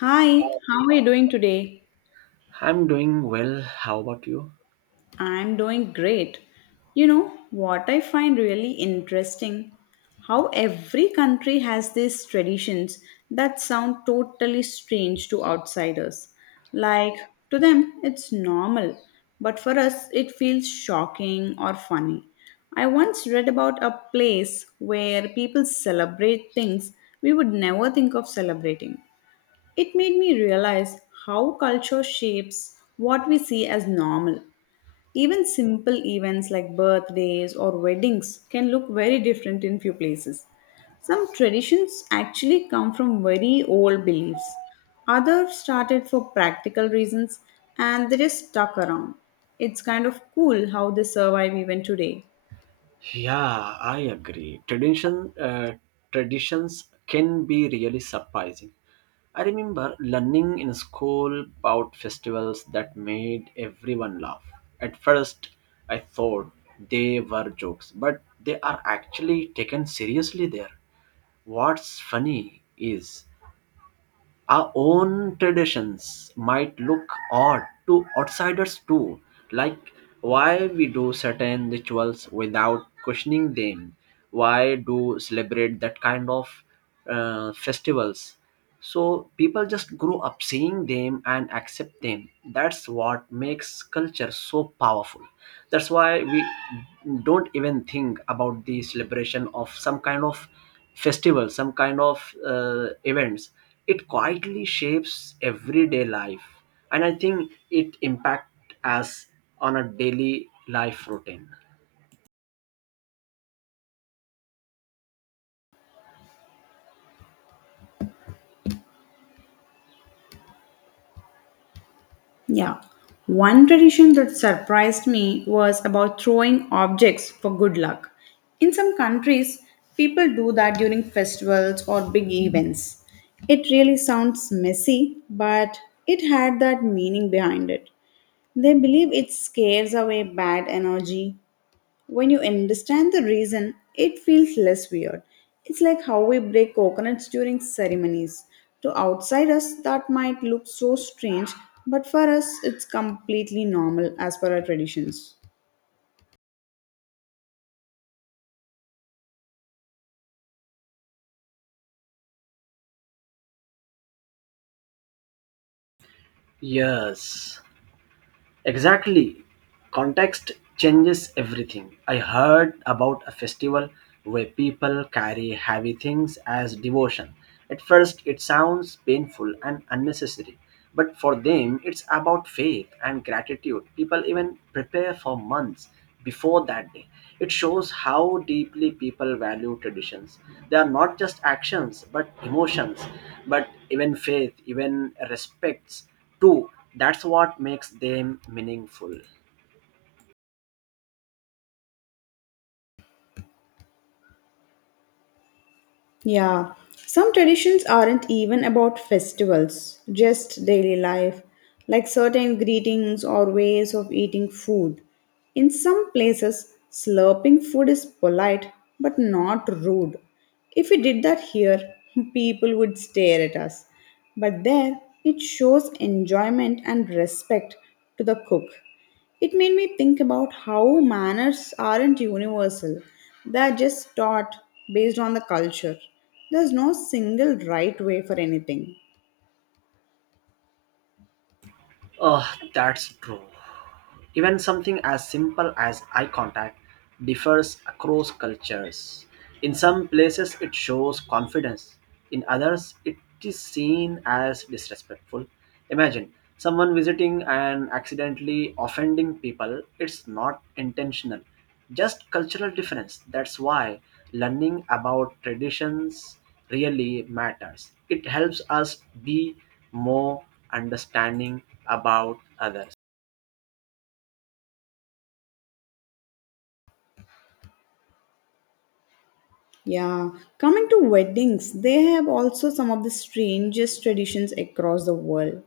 Hi, how are you doing today? I'm doing well. How about you? I'm doing great. You know what I find really interesting, how every country has these traditions that sound totally strange to outsiders. Like, to them it's normal, but for us it feels shocking or funny. I once read about a place where people celebrate things we would never think of celebrating. It made me realize how culture shapes what we see as normal. Even simple events like birthdays or weddings can look very different in few places. Some traditions actually come from very old beliefs. Others started for practical reasons and they just stuck around. It's kind of cool how they survive even today. Yeah, I agree. Uh, traditions can be really surprising. I remember learning in school about festivals that made everyone laugh. At first, I thought they were jokes, but they are actually taken seriously there. What's funny is our own traditions might look odd to outsiders too, like why we do certain rituals without questioning them, why do celebrate that kind of festivals. So people just grow up seeing them and accept them. That's what makes culture so powerful. That's why we don't even think about the celebration of some kind of festival, some kind of events. It quietly shapes everyday life, and I think it impact us on a daily life routine. Yeah. One tradition that surprised me was about throwing objects for good luck. In some countries, people do that during festivals or big events. It really sounds messy, but it had that meaning behind it. They believe it scares away bad energy. When you understand the reason, it feels less weird. It's like how we break coconuts during ceremonies. To outsiders, that might look so strange, but for us, it's completely normal as per our traditions. Yes, exactly. Context changes everything. I heard about a festival where people carry heavy things as devotion. At first, it sounds painful and unnecessary, but for them, it's about faith and gratitude. People even prepare for months before that day. It shows how deeply people value traditions. They are not just actions, but emotions, but even faith, even respects. True, that's what makes them meaningful. Yeah, some traditions aren't even about festivals, just daily life, like certain greetings or ways of eating food. In some places, slurping food is polite but not rude. If we did that here, people would stare at us. But there, it shows enjoyment and respect to the cook. It made me think about how manners aren't universal, they're just taught based on the culture. There's no single right way for anything. Oh, that's true. Even something as simple as eye contact differs across cultures. In some places, it shows confidence, in others, it is seen as disrespectful. Imagine someone visiting and accidentally offending people, it's not intentional, just cultural difference. That's why learning about traditions really matters. It helps us be more understanding about others. Yeah, coming to weddings, they have also some of the strangest traditions across the world.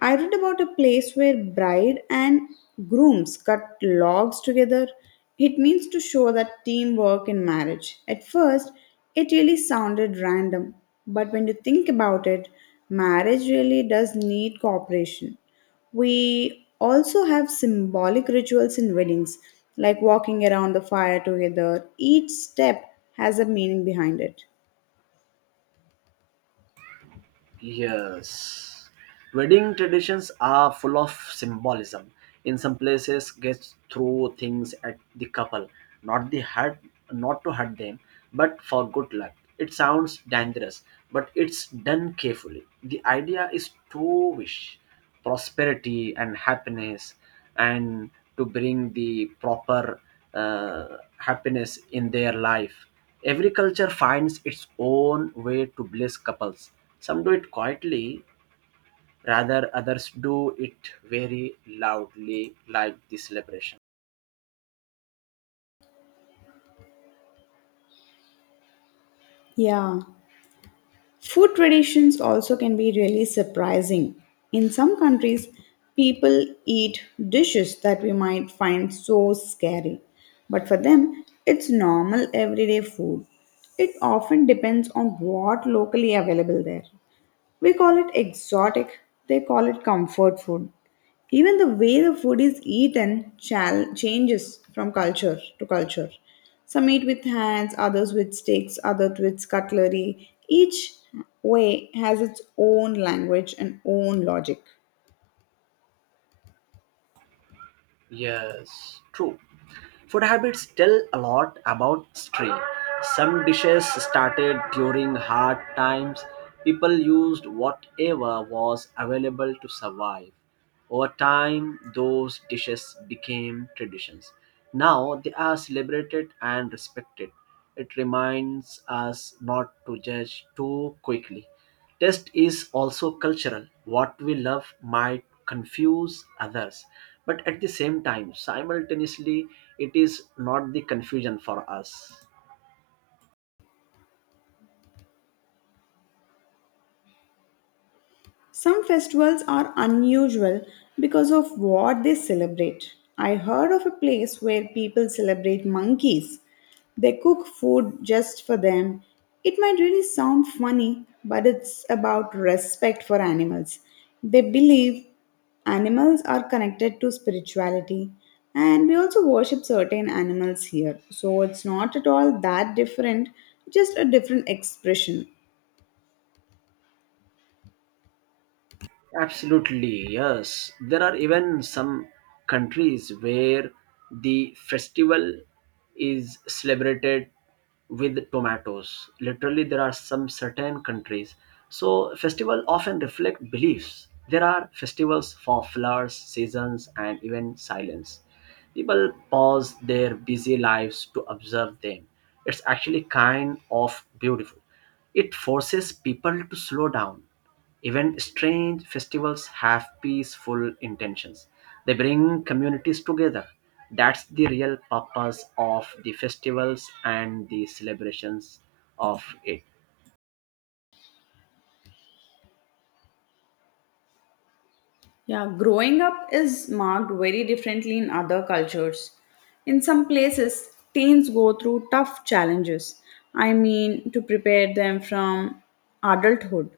I read about a place where bride and grooms cut logs together. It means to show that teamwork in marriage. At first, it really sounded random, but when you think about it, marriage really does need cooperation. We also have symbolic rituals in weddings, like walking around the fire together. Each step has a meaning behind it. Yes. Wedding traditions are full of symbolism. In some places, guests throw things at the couple, not the hurt, not to hurt them, but for good luck. It sounds dangerous, but it's done carefully. The idea is to wish prosperity and happiness and to bring the proper happiness in their life. Every culture finds its own way to bless couples. Some do it quietly, rather others do it very loudly, like the celebration. Yeah. Food traditions also can be really surprising. In some countries, people eat dishes that we might find so scary, but for them, it's normal everyday food. It often depends on what locally available there. We call it exotic, they call it comfort food. Even the way the food is eaten changes from culture to culture. Some eat with hands, others with sticks, others with cutlery. Each way has its own language and own logic. Yes, true. Food habits tell a lot about stream. Some dishes started during hard times. People used whatever was available to survive. Over time, those dishes became traditions. Now they are celebrated and respected. It reminds us not to judge too quickly. Taste is also cultural. What we love might confuse others, but at the same time, simultaneously, it is not the confusion for us. Some festivals are unusual because of what they celebrate. I heard of a place where people celebrate monkeys. They cook food just for them. It might really sound funny, but it's about respect for animals. They believe animals are connected to spirituality, and we also worship certain animals here. So it's not at all that different, just a different expression. Absolutely, yes. There are even some countries where the festival is celebrated with tomatoes. Literally, there are some certain countries. So, festival often reflect beliefs. There are festivals for flowers, seasons, and even silence. People pause their busy lives to observe them. It's actually kind of beautiful. It forces people to slow down. Even strange festivals have peaceful intentions. They bring communities together. That's the real purpose of the festivals and the celebrations of it. Yeah, growing up is marked very differently in other cultures. In some places, teens go through tough challenges. I mean, to prepare them from adulthood.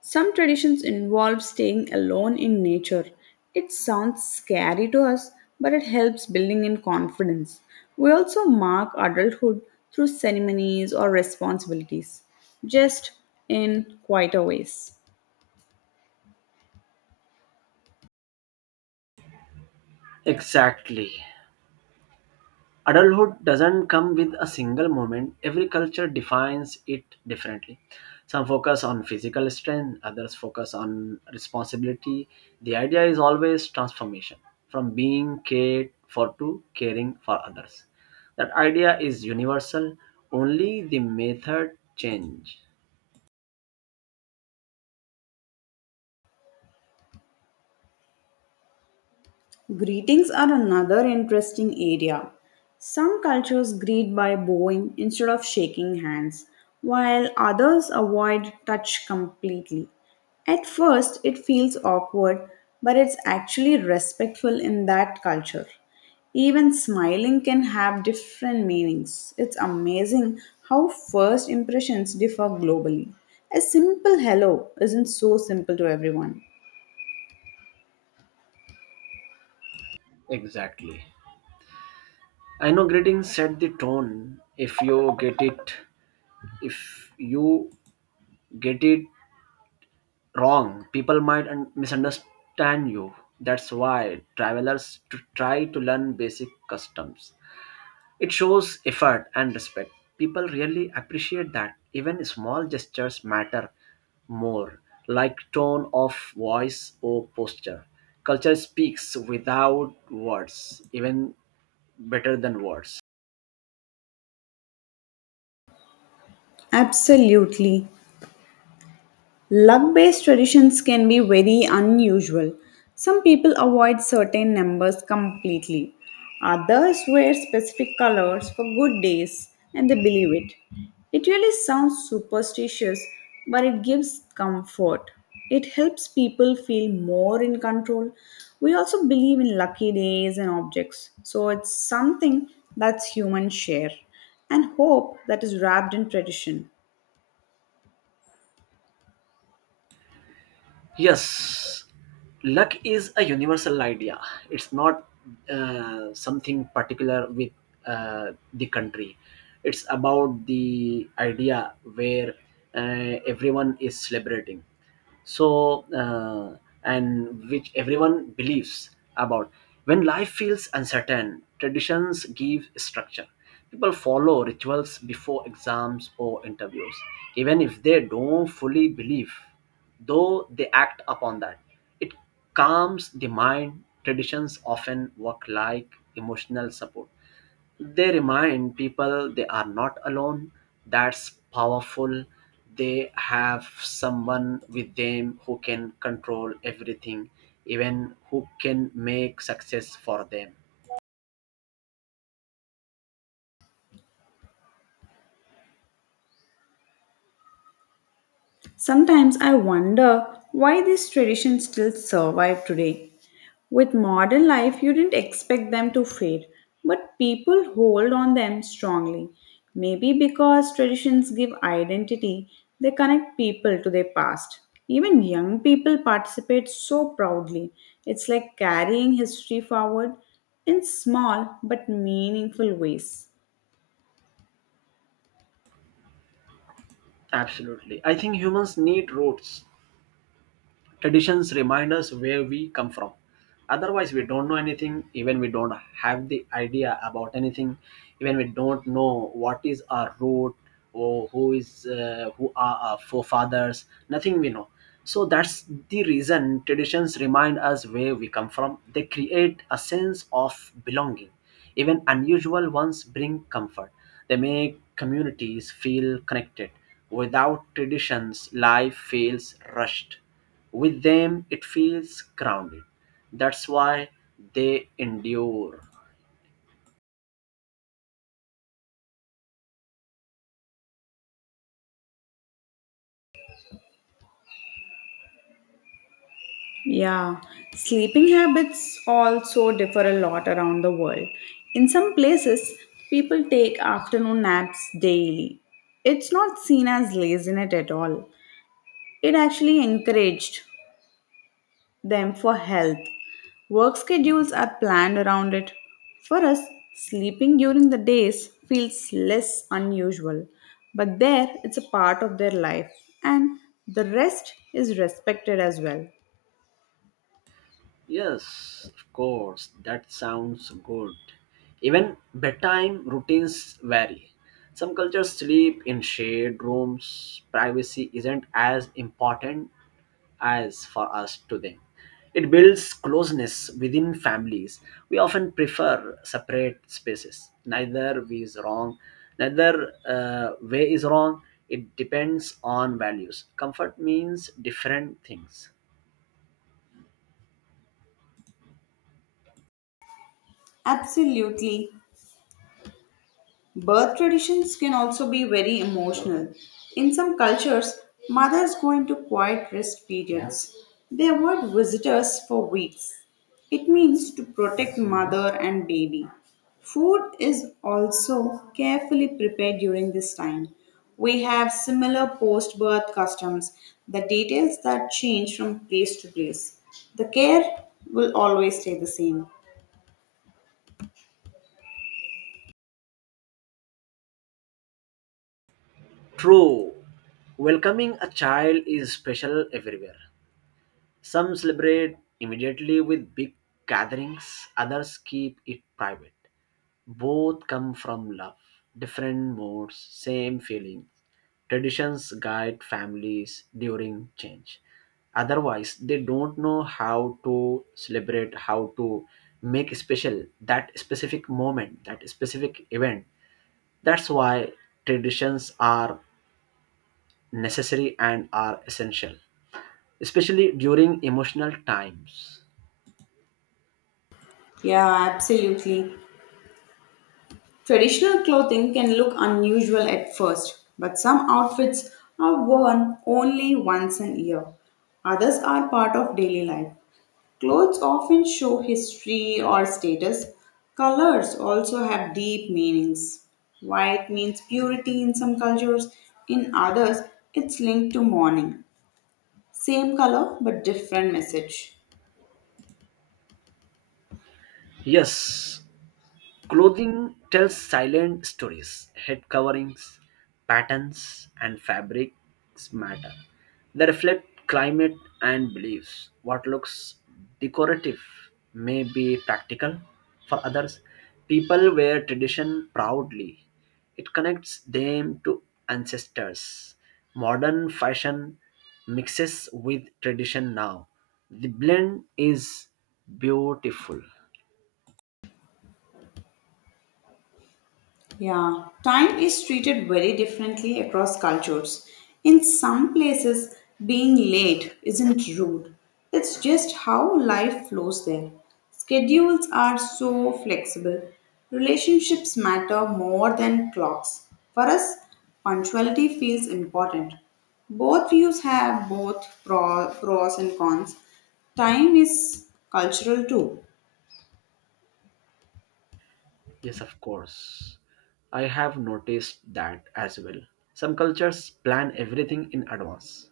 Some traditions involve staying alone in nature. It sounds scary to us, but it helps building in confidence. We also mark adulthood through ceremonies or responsibilities, just in quieter ways. Exactly. Adulthood doesn't come with a single moment. Every culture defines it differently. Some focus on physical strength, others focus on responsibility. The idea is always transformation, from being cared for to caring for others. That idea is universal. Only the method change. Greetings are another interesting area. Some cultures greet by bowing instead of shaking hands, while others avoid touch completely. At first, it feels awkward, but it's actually respectful in that culture. Even smiling can have different meanings. It's amazing how first impressions differ globally. A simple hello isn't so simple to everyone. Exactly, I know greetings set the tone. If you get it if you get it wrong, people might misunderstand you. That's why travelers try to learn basic customs. It shows effort and respect. People really appreciate that. Even small gestures matter more, like tone of voice or posture. Culture speaks without words, even better than words. Absolutely. Luck based traditions can be very unusual. Some people avoid certain numbers completely. Others wear specific colors for good days and they believe it. It really sounds superstitious, but it gives comfort. It helps people feel more in control. We also believe in lucky days and objects, so it's something that's human share and hope that is wrapped in tradition. Yes, luck is a universal idea. It's not something particular with the country. It's about the idea where everyone is celebrating. So, uh, and which everyone believes about. When life feels uncertain, traditions give structure. People follow rituals before exams or interviews, even if they don't fully believe though they act upon that. It calms the mind. Traditions often work like emotional support. They remind people they are not alone. That's powerful. They have someone with them who can control everything, even who can make success for them. Sometimes I wonder why these traditions still survive today. With modern life, you didn't expect them to fade, but people hold on them strongly. Maybe because traditions give identity, they connect people to their past. Even young people participate so proudly. It's like carrying history forward in small but meaningful ways. Absolutely. I think humans need roots. Traditions remind us where we come from. Otherwise, we don't know anything, even we don't have the idea about anything, even we don't know what is our root or who is who are our forefathers. Nothing we know. So that's the reason traditions remind us where we come from. They create a sense of belonging. Even unusual ones bring comfort. They make communities feel connected. Without traditions, life feels rushed. With them, it feels grounded. That's why they endure. Yeah, sleeping habits also differ a lot around the world. In some places, people take afternoon naps daily. It's not seen as laziness at all. It actually encouraged them for health. Work schedules are planned around it. For us, sleeping during the days feels less unusual, but there it's a part of their life, and the rest is respected as well. Yes, of course, that sounds good. Even bedtime routines vary. Some cultures sleep in shared rooms, privacy isn't as important as for us to them. It builds closeness within families. We often prefer separate spaces. Neither way is wrong. Neither way is wrong. It depends on values. Comfort means different things. Absolutely. Birth traditions can also be very emotional. In some cultures, mothers go into quiet rest periods. They avoid visitors for weeks. It means to protect mother and baby. Food is also carefully prepared during this time. We have similar post birth customs, the details that change from place to place. The care will always stay the same. True. Welcoming a child is special everywhere. Some celebrate immediately with big gatherings, others keep it private. Both come from love, different modes, same feelings. Traditions guide families during change. Otherwise, they don't know how to celebrate, how to make special that specific moment, that specific event. That's why traditions are necessary and are essential, especially during emotional times. Yeah, absolutely. Traditional clothing can look unusual at first, but some outfits are worn only once a year. Others are part of daily life. Clothes often show history or status. Colors also have deep meanings. White means purity in some cultures, in others, it's linked to mourning. Same color but different message. Yes, clothing tells silent stories. Head coverings, patterns, and fabrics matter. They reflect climate and beliefs. What looks decorative may be practical for others. People wear tradition proudly, it connects them to ancestors. Modern fashion mixes with tradition now. The blend is beautiful. Yeah, time is treated very differently across cultures. In some places, being late isn't rude, it's just how life flows there. Schedules are so flexible, relationships matter more than clocks. For us, punctuality feels important. Both views have both pros and cons. Time is cultural too. Yes, of course. I have noticed that as well. Some cultures plan everything in advance,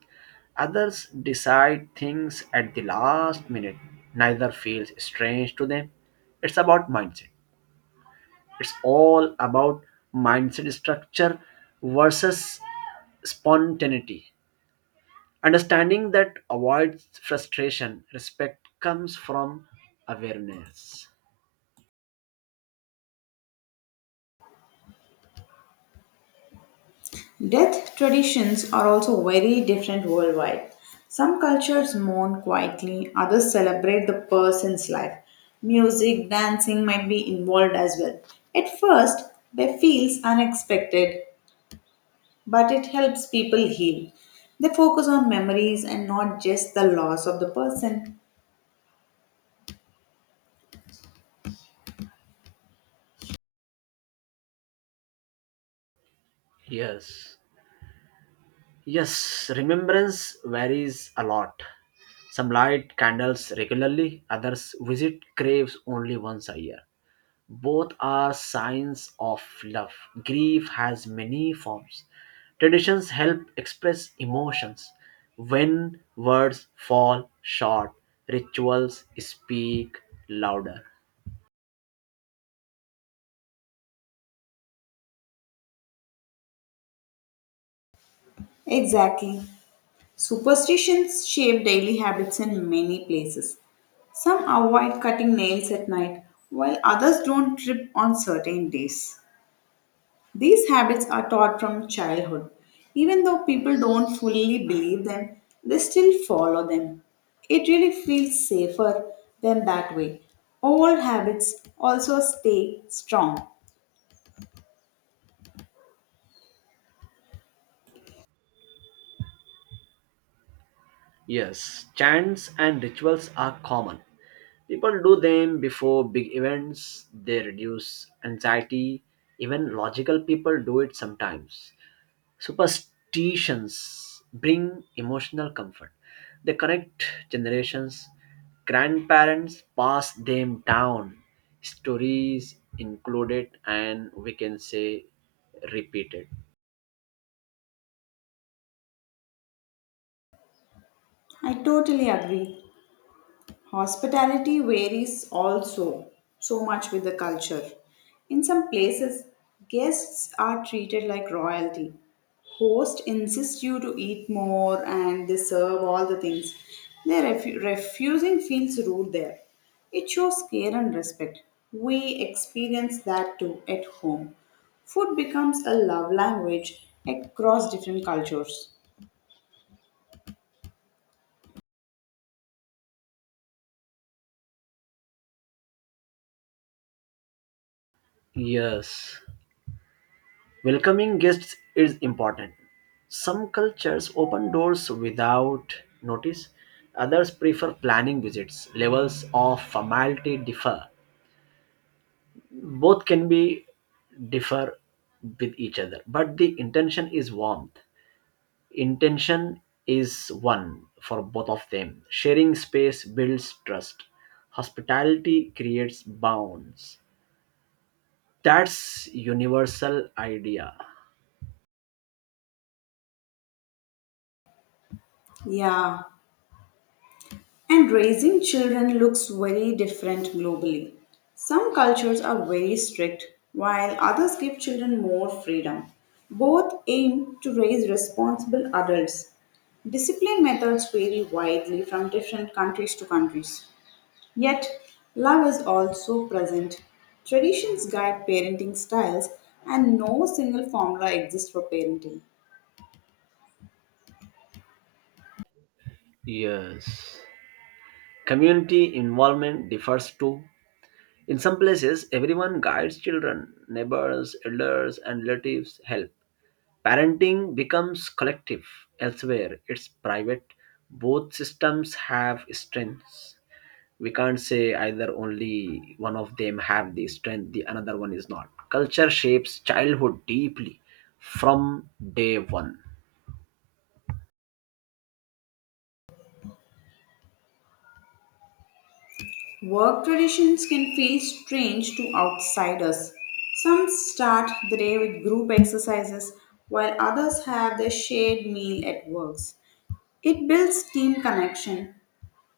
others decide things at the last minute. Neither feels strange to them. It's about mindset. It's all about mindset structure versus spontaneity. Understanding that avoids frustration, respect comes from awareness. Death traditions are also very different worldwide. Some cultures mourn quietly, others celebrate the person's life. Music, dancing might be involved as well. At first, they feels unexpected, but it helps people heal. They focus on memories and not just the loss of the person. Yes. Yes, remembrance varies a lot. Some light candles regularly, others visit graves only once a year. Both are signs of love. Grief has many forms. Traditions help express emotions. When words fall short, rituals speak louder. Exactly. Superstitions shape daily habits in many places. Some avoid cutting nails at night, while others don't trip on certain days. These habits are taught from childhood. Even though people don't fully believe them, they still follow them. It really feels safer than that way. Old habits also stay strong. Yes, chants and rituals are common. People do them before big events, they reduce anxiety. Even logical people do it sometimes. Superstitions bring emotional comfort, they connect generations. Grandparents pass them down, stories included, and we can say repeated. I totally agree. Hospitality varies also so much with the culture. In some places, guests are treated like royalty. Host insists you to eat more and they serve all the things. Their refusing feels rude there. It shows care and respect. We experience that too at home. Food becomes a love language across different cultures. Yes. Welcoming guests is important. Some cultures open doors without notice, others prefer planning visits. Levels of formality differ. Both can be differ with each other, but the intention is warmth. Intention is one for both of them. Sharing space builds trust. Hospitality creates bonds. That's universal idea. Yeah, and raising children looks very different globally. Some cultures are very strict, while others give children more freedom. Both aim to raise responsible adults. Discipline methods vary widely from different countries to countries. Yet, love is also present. Traditions guide parenting styles, and no single formula exists for parenting. Yes. Community involvement differs too. In some places, everyone guides children, neighbors, elders, and relatives help. Parenting becomes collective. Elsewhere, it's private. Both systems have strengths. We can't say either only one of them have the strength, the another one is not. Culture shapes childhood deeply from day one. Work traditions can feel strange to outsiders. Some start the day with group exercises, while others have their shared meal at works. It builds team connection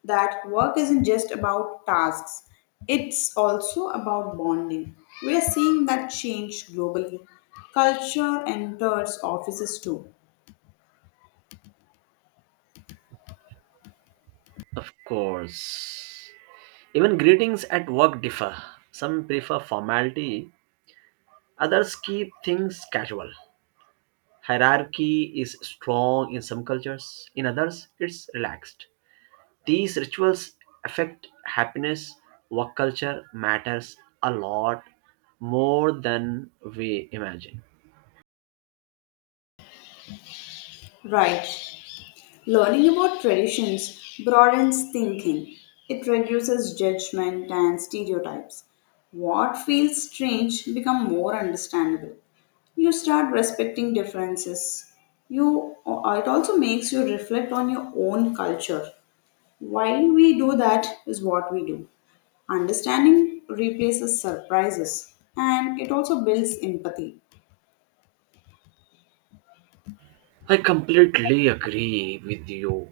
that work isn't just about tasks, it's also about bonding. We are seeing that change globally. Culture enters offices too. Of course. Even greetings at work differ. Some prefer formality, others keep things casual. Hierarchy is strong in some cultures, in others, it's relaxed. These rituals affect happiness. Work culture matters a lot more than we imagine. Right, learning about traditions broadens thinking. It reduces judgment and stereotypes. What feels strange become more understandable. You start respecting differences. You It also makes you reflect on your own culture. Why we do that is what we do. Understanding replaces surprises and it also builds empathy. I completely agree with you.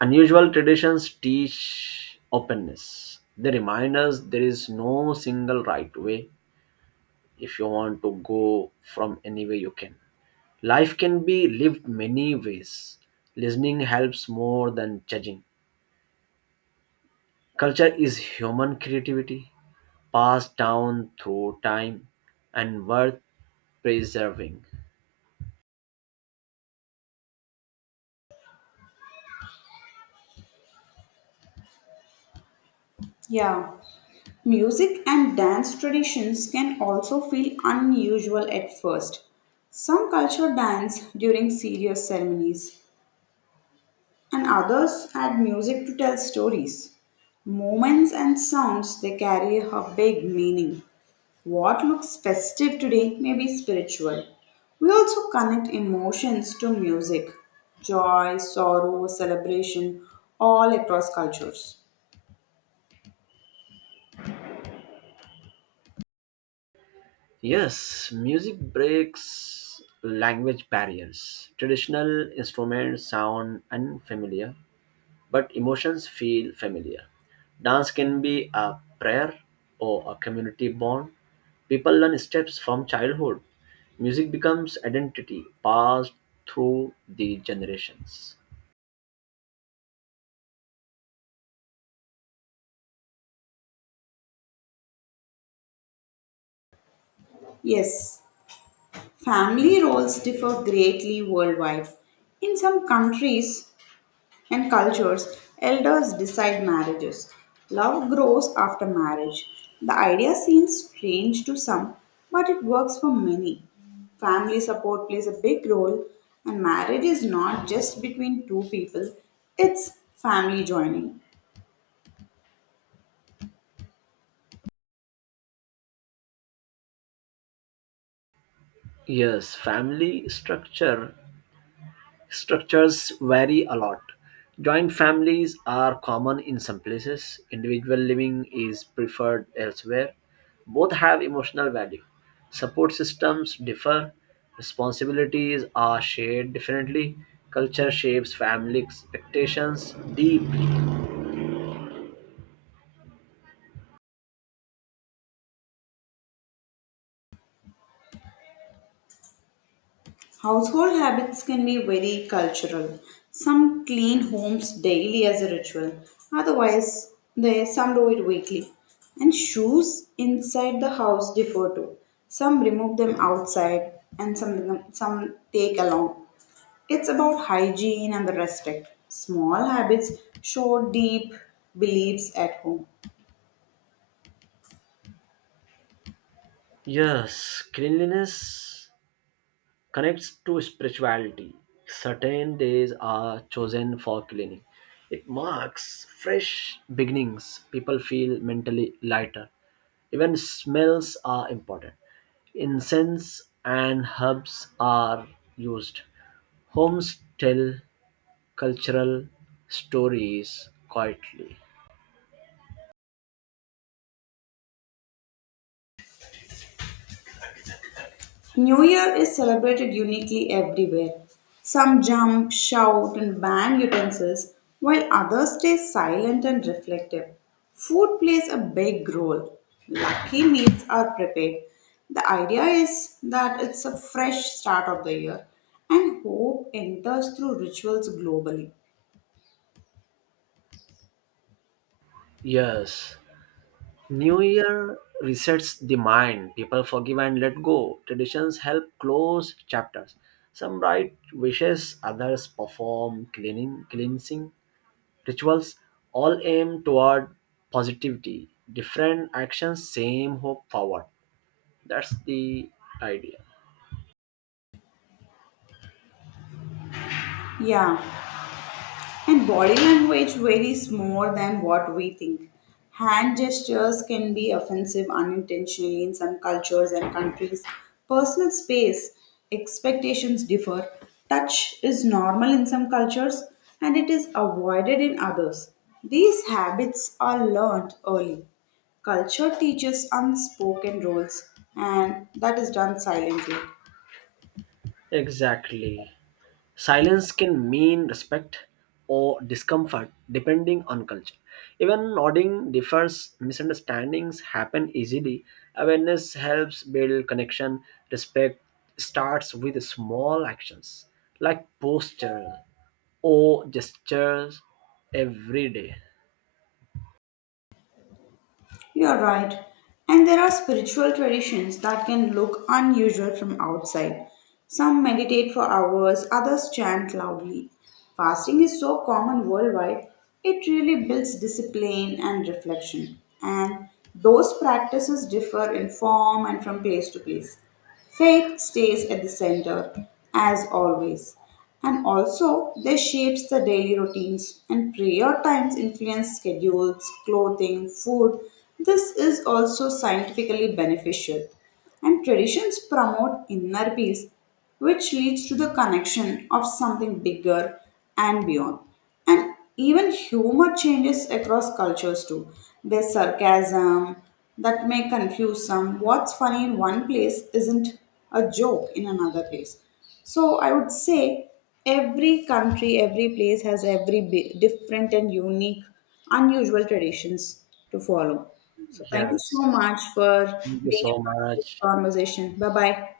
Unusual traditions teach openness. They remind us there is no single right way. If you want to go from any way, you can. Life can be lived many ways. Listening helps more than judging. Culture is human creativity passed down through time and worth preserving. Yeah. Music and dance traditions can also feel unusual at first. Some culture dance during serious ceremonies, and others add music to tell stories. Moments and sounds they carry a big meaning. What looks festive today may be spiritual. We also connect emotions to music, joy, sorrow, celebration, all across cultures. Yes, music breaks language barriers. Traditional instruments sound unfamiliar, but emotions feel familiar. Dance can be a prayer or a community bond. People learn steps from childhood. Music becomes identity passed through the generations. Yes, family roles differ greatly worldwide. In some countries and cultures, elders decide marriages. Love grows after marriage. The idea seems strange to some, but it works for many. Family support plays a big role, and marriage is not just between two people, it's family joining. Yes, family structure structures vary a lot. Joint families are common in some places, individual living is preferred elsewhere. Both have emotional value. Support systems differ, responsibilities are shared differently, culture shapes family expectations deeply. Household habits can be very cultural. Some clean homes daily as a ritual, otherwise, they some do it weekly. And shoes inside the house differ too. Some remove them outside, and some take along. It's about hygiene and the respect. Small habits show deep beliefs at home. Yes, cleanliness connects to spirituality. Certain days are chosen for cleaning. It marks fresh beginnings. People feel mentally lighter. Even smells are important. Incense and herbs are used. Homes tell cultural stories quietly. New Year is celebrated uniquely everywhere. Some jump, shout, and bang utensils, while others stay silent and reflective. Food plays a big role. Lucky meals are prepared. The idea is that it's a fresh start of the year, and hope enters through rituals globally. Yes, New Year resets the mind. People forgive and let go. Traditions help close chapters. Some write wishes, others perform cleaning, cleansing rituals. All aim toward positivity. Different actions, same hope forward. That's the idea. Yeah, and body language varies more than what we think. Hand gestures can be offensive unintentionally in some cultures and countries. Personal space expectations differ. Touch is normal in some cultures and it is avoided in others. These habits are learned early. Culture teaches unspoken rules and that is done silently. Exactly. Silence can mean respect or discomfort depending on culture. Even nodding differs, misunderstandings happen easily. Awareness helps build connection. Respect starts with small actions like posture or gestures every day. You're right. And there are spiritual traditions that can look unusual from outside. Some meditate for hours, others chant loudly. Fasting is so common worldwide, it really builds discipline and reflection. And those practices differ in form and from place to place. Faith stays at the center, as always, and also they shapes the daily routines and prayer times influence schedules, clothing, food. This is also scientifically beneficial. And traditions promote inner peace, which leads to the connection of something bigger and beyond. And even humor changes across cultures too. There's sarcasm that may confuse some. What's funny in one place isn't a joke in another place. So I would say every country, every place has every different and unique, unusual traditions to follow. So thank you Yes. so much for Thank you being a so part of this much. conversation. Bye bye.